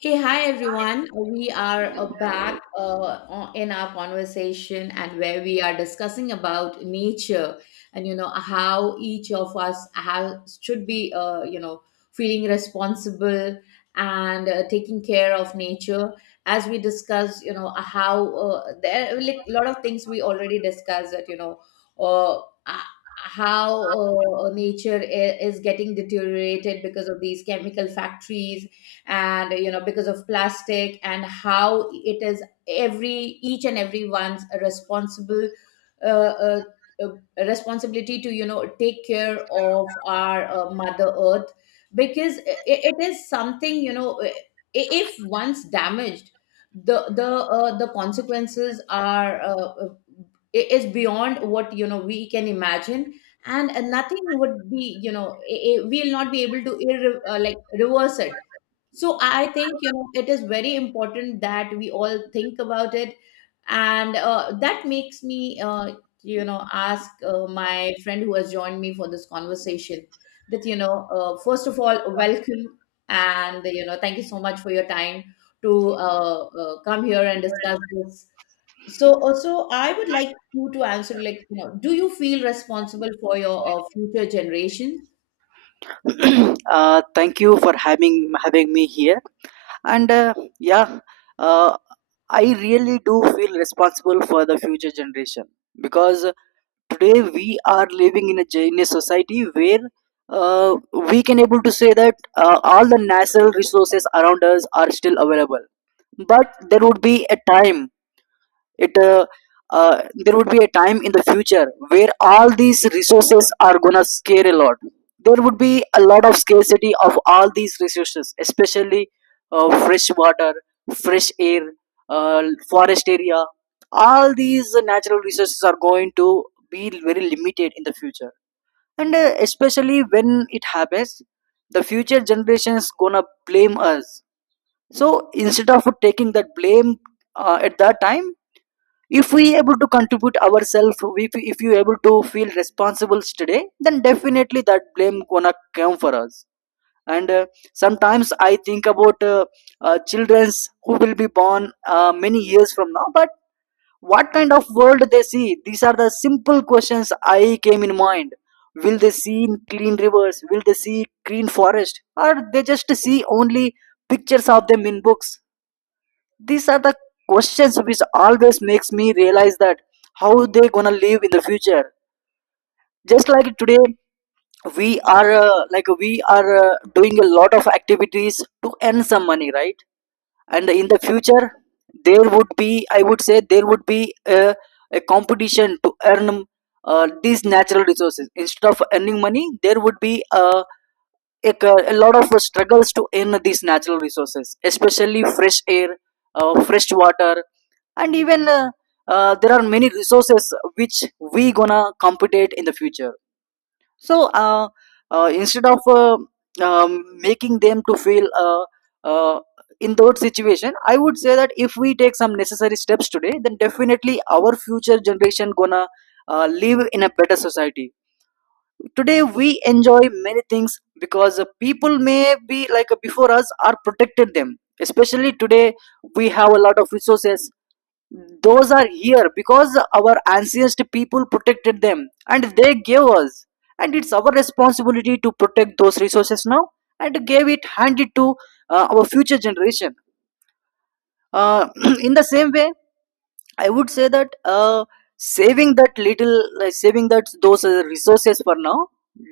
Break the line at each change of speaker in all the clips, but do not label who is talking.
Hey, hi everyone. We are back in our conversation, and where we are discussing about nature, and you know how each of us have should be you know feeling responsible, and taking care of nature, as we discuss you know how there are like, a lot of things we already discussed that you know uh, h- how nature is getting deteriorated because of these chemical factories, and you know because of plastic, and how it is every each and everyone's responsible uh, uh, uh, responsibility to you know take care of our mother earth, because I it is something you know if once damaged, the the consequences are is beyond what you know we can imagine, and nothing would be you know we'll not be able to like reverse it. So I think you know it is very important that we all think about it, and that makes me you know ask my friend who has joined me for this conversation that you know first of all welcome, and you know thank you so much for your time to come here and discuss this. So also I would like you to answer, like you know, do you feel responsible for your future generation?
Thank you for having me here. And uh, yeah, uh, I really do feel responsible for the future generation because today we are living in in a society where uh, we can able to say that all the natural resources around us are still available. But there would be a time it there would be a time in the future where all these resources are gonna scare a lot. There would be a lot of scarcity of all these resources, especially fresh water, fresh air, uh, forest area. All these natural resources are going to be very limited in the future. And especially when it happens, the future generations gonna blame us. So instead of taking that blame at that time, if we able to contribute ourselves, if you able to feel responsible today, then definitely that blame gonna come for us. And Sometimes I think about children's who will be born many years from now, but what kind of world they see? These are the simple questions I came in mind. Will they see clean rivers? Will they see green forest? Or they just see only pictures of them in books? These are the questions which always makes me realize that how they gonna live in the future. Just like today, we are like we are doing a lot of activities to earn some money, right? And in the future, there would be, I would say, there would be a competition to earn these natural resources instead of earning money. There would be a, a lot of struggles to earn these natural resources, especially fresh air, fresh water. And even there are many resources which we gonna compete in the future. So instead of making them to feel uh, in that situation, I would say that if we take some necessary steps today, then definitely our future generation gonna live in a better society. Today we enjoy many things because people may be like before us are protected them. Especially today we have a lot of resources. Those are here because our ancient people protected them and they gave us, and it's our responsibility to protect those resources now and gave it, hand it to our future generation. uh, in the same way, I would say that saving that little, like saving that those resources for now,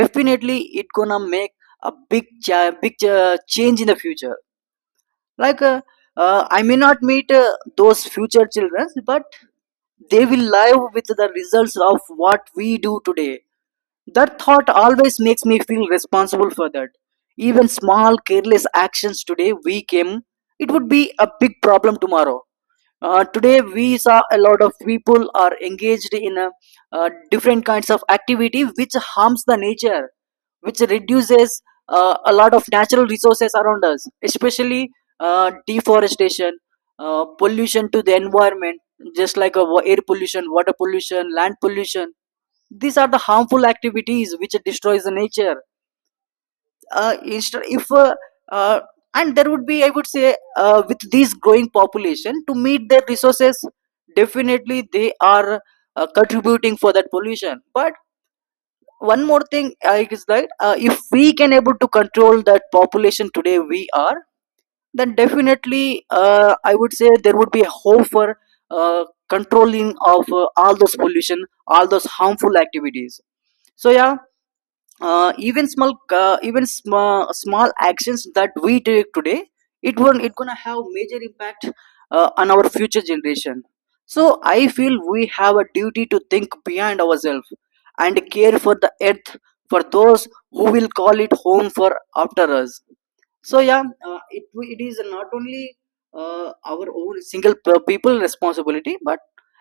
definitely it gonna make a big change in the future. like uh, I may not meet those future children, but they will live with the results of what we do today. That thought always makes me feel responsible for that. Even small careless actions today we came, it would be a big problem tomorrow. Today we saw a lot of people are engaged in different kinds of activity which harms the nature, which reduces a lot of natural resources around us, especially deforestation, pollution to the environment, just like air pollution, water pollution, land pollution. These are the harmful activities which destroys the nature. Instead, if uh, and there would be, I would say, with these growing population to meet their resources, definitely they are contributing for that pollution. But one more thing I is that if we can able to control that population today we are, then definitely I would say there would be a hope for uh, controlling of all those pollution, all those harmful activities. so yeah Even small, even small small actions that we take today, it won't, it gonna have major impact on our future generation. So I feel we have a duty to think beyond ourselves and care for the earth for those who will call it home for after us. It is not only our own people responsibility, but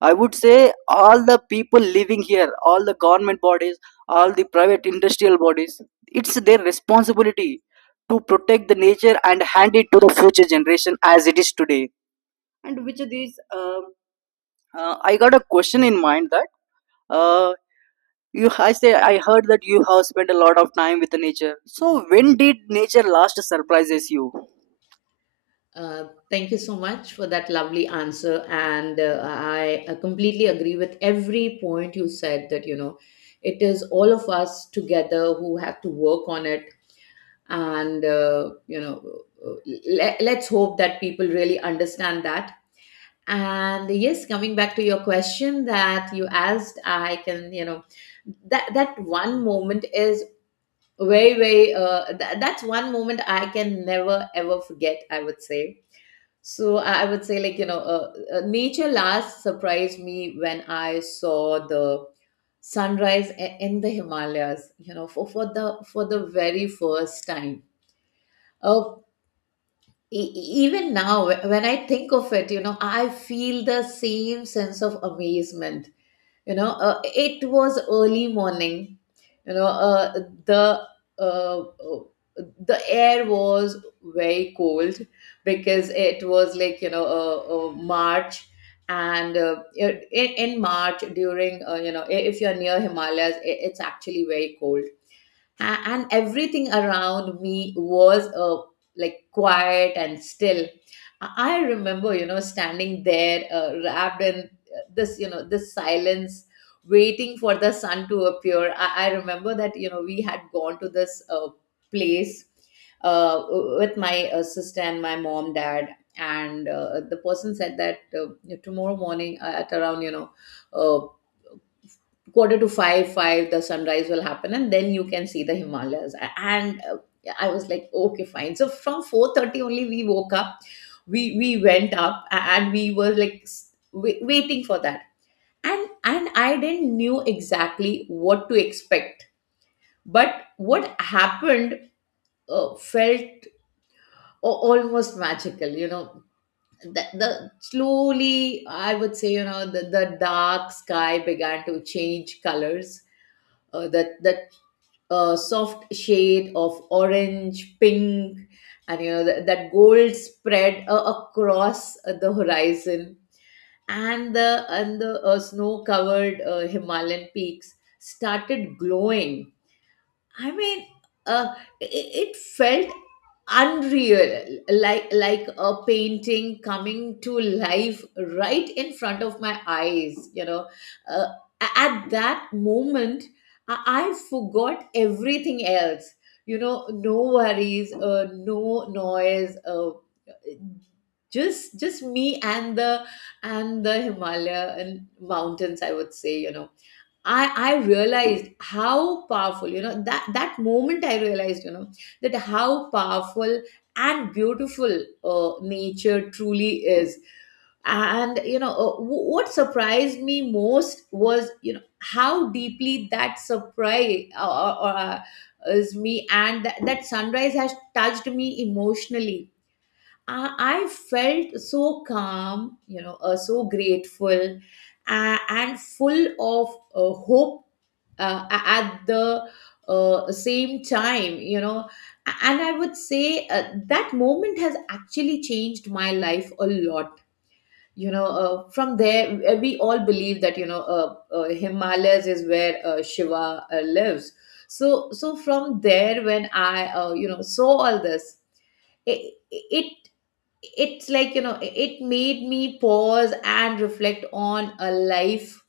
I would say all the people living here, all the government bodies, all the private industrial bodies, it's their responsibility to protect the nature and hand it to the future generation as it is today. And which of these, I got a question in mind that uh, I say, I heard that you have spent a lot of time with the nature. So when did nature last surprises you?
Thank you so much for that lovely answer. And I completely agree with every point you said that, you know, it is all of us together who have to work on it. And, you know, uh, let's hope that people really understand that. And yes, coming back to your question that you asked, I can, you know, that one moment is very very that's one moment I can never ever forget, I would say. So I would say, like you know, nature last surprised me when I saw the sunrise in the Himalayas, you know, for the very first time. Oh, even now when I think of it, you know, I feel the same sense of amazement. You know, it was early morning, you know, the uh, uh, the air was very cold, because it was like, you know, March. And in March, during you know, if you're near Himalayas, I it's actually very cold. And everything around me was like quiet and still. I remember, you know, standing there, wrapped in this, you know, this silence, waiting for the sun to appear. I remember that, you know, we had gone to this place uh, with my sister and my mom dad. And the person said that tomorrow morning at around, you know, uh, quarter to five, five, the sunrise will happen, and then you can see the Himalayas. And I was like, okay, fine. So from 4:30 only, we woke up, we went up, and we were like waiting for that. And I didn't knew exactly what to expect, but what happened felt almost magical. You know, the slowly, I would say, you know, the dark sky began to change colors, the a soft shade of orange, pink, and you know that, gold spread across the horizon, and the snow-covered Himalayan peaks started glowing. I mean, uh, it felt unreal, like a painting coming to life right in front of my eyes. You know, uh, at that moment, I, I forgot everything else. You know, no worries, no noise, just me and the Himalaya and mountains. I would say, you know, I realized how powerful, you know, that moment I realized, you know, that how powerful and beautiful nature truly is. And, you know, what surprised me most was, you know, how deeply that surprise is me, and that, sunrise has touched me emotionally. I felt so calm, you know, so grateful, and full of hope, at the same time, you know. And I would say that moment has actually changed my life a lot. You know, from there, we all believe that, you know, Himalayas is where Shiva lives. So from there, when I, you know, saw all this, it it's like, you know, it made me pause and reflect on a life,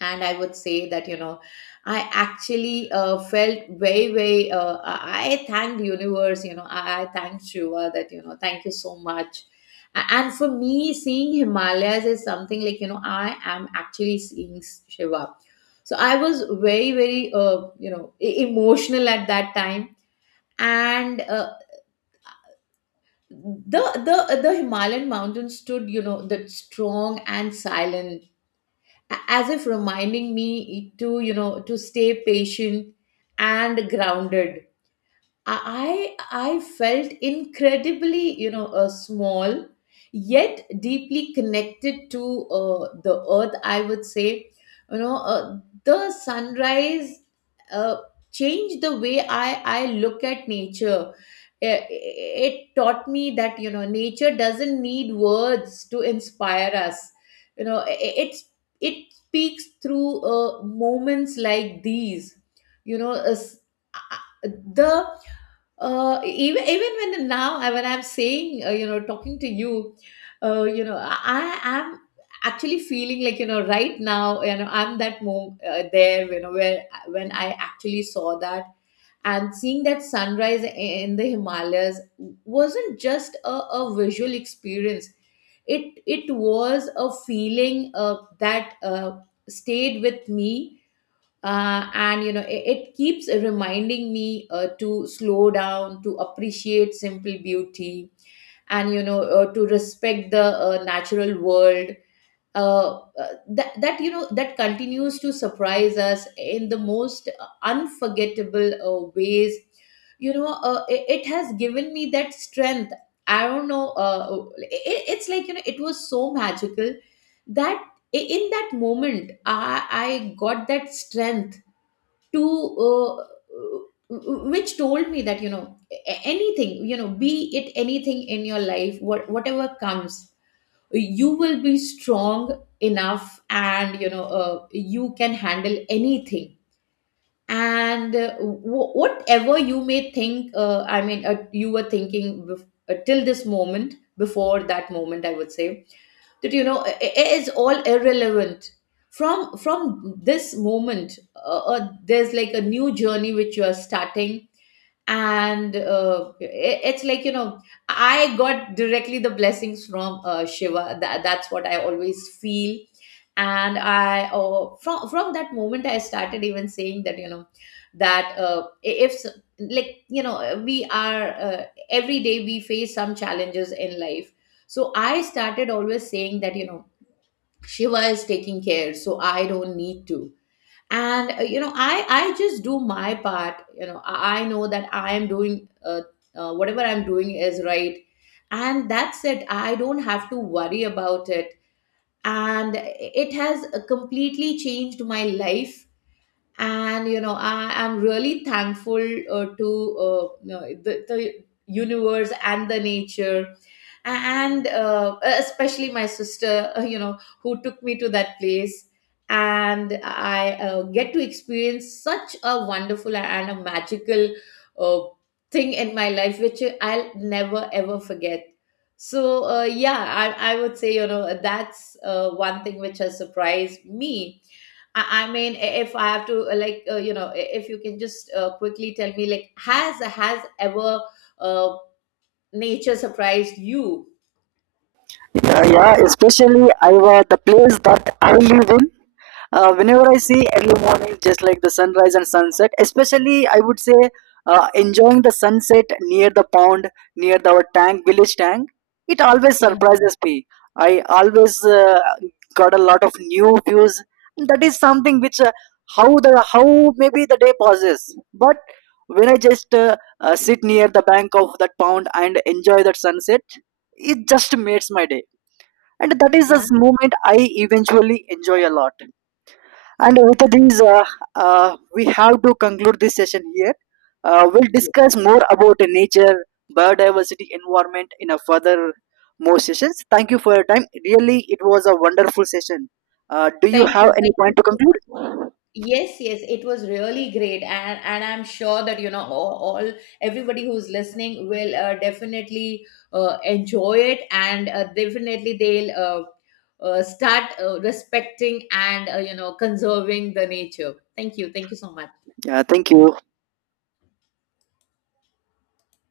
and I would say that, you know, I actually felt very very I thanked the universe. You know, I thanked Shiva that, you know, thank you so much. And for me, seeing Himalayas is something like, you know, I am actually seeing Shiva. So I was very very you know emotional at that time. And the the the Himalayan mountains stood, you know, that strong and silent, as if reminding me to, you know, to stay patient and grounded. I felt incredibly, you know, small, yet deeply connected to the earth. I would say, you know, the sunrise uh, changed the way I look at nature. It taught me that, you know, nature doesn't need words to inspire us. You know, it's it speaks through moments like these. You know, the even when now when I'm saying, you know, talking to you, you know, I am actually feeling like, you know, right now, you know, I'm that moment there, you know, where when I actually saw that, and seeing that sunrise in the Himalayas wasn't just a visual experience. It was a feeling that stayed with me, and you know, it keeps reminding me to slow down, to appreciate simple beauty, and you know, to respect the natural world, that you know that continues to surprise us in the most unforgettable ways. You know, it has given me that strength. I don't know, it's like, you know, it was so magical that in that moment I got that strength to which told me that, you know, anything, you know, be it anything in your life, whatever comes, you will be strong enough. And you know, you can handle anything. And whatever you may think, I mean, you were thinking till this moment, before that moment, I would say, that, you know, it is all irrelevant. From this moment, there's like a new journey which you are starting. And it's like, you know, I got directly the blessings from Shiva, that's what I always feel. And I from that moment, I started even saying that, you know, that if s- like you know, we are, every day we face some challenges in life. So I started always saying that, you know, Shiva is taking care, so I don't need to. And you know, I just do my part. You know, I know that I am doing whatever I'm doing is right, and that's it, I don't have to worry about it. And it has completely changed my life, and you know, I am really thankful to, you know, the universe and the nature, and especially my sister, you know, who took me to that place, and I get to experience such a wonderful and a magical uh, thing in my life, which I'll never ever forget. So yeah. I would say, you know, that's one thing which has surprised me. I mean, if I have to like, you know, if you can just quickly tell me, like, has ever uh, nature surprised you?
Yeah, yeah. Especially I the place that I live in. Whenever I see early morning, just like the sunrise and sunset, especially I would say enjoying the sunset near the pond, near our tank, village tank, it always surprises me. I always got a lot of new views. That is something which how the how maybe the day passes, but when I just sit near the bank of that pond and enjoy that sunset, it just makes my day, and that is
Yeah,
this moment I eventually enjoy a lot. And with these, we have to conclude this session here. We'll
yeah.
discuss more about nature, biodiversity, environment in a further more sessions. Thank you for your time, really it was a wonderful session. Do you
Thank
have
you.
any
Thank
point
you
to
so
conclude?
much. Yes, yes, it was really great. And I'm sure that, you know, all everybody who's listening will definitely enjoy it, and definitely they'll start respecting and, you know, conserving the nature. Thank you. Thank you so much.
Yeah, thank you.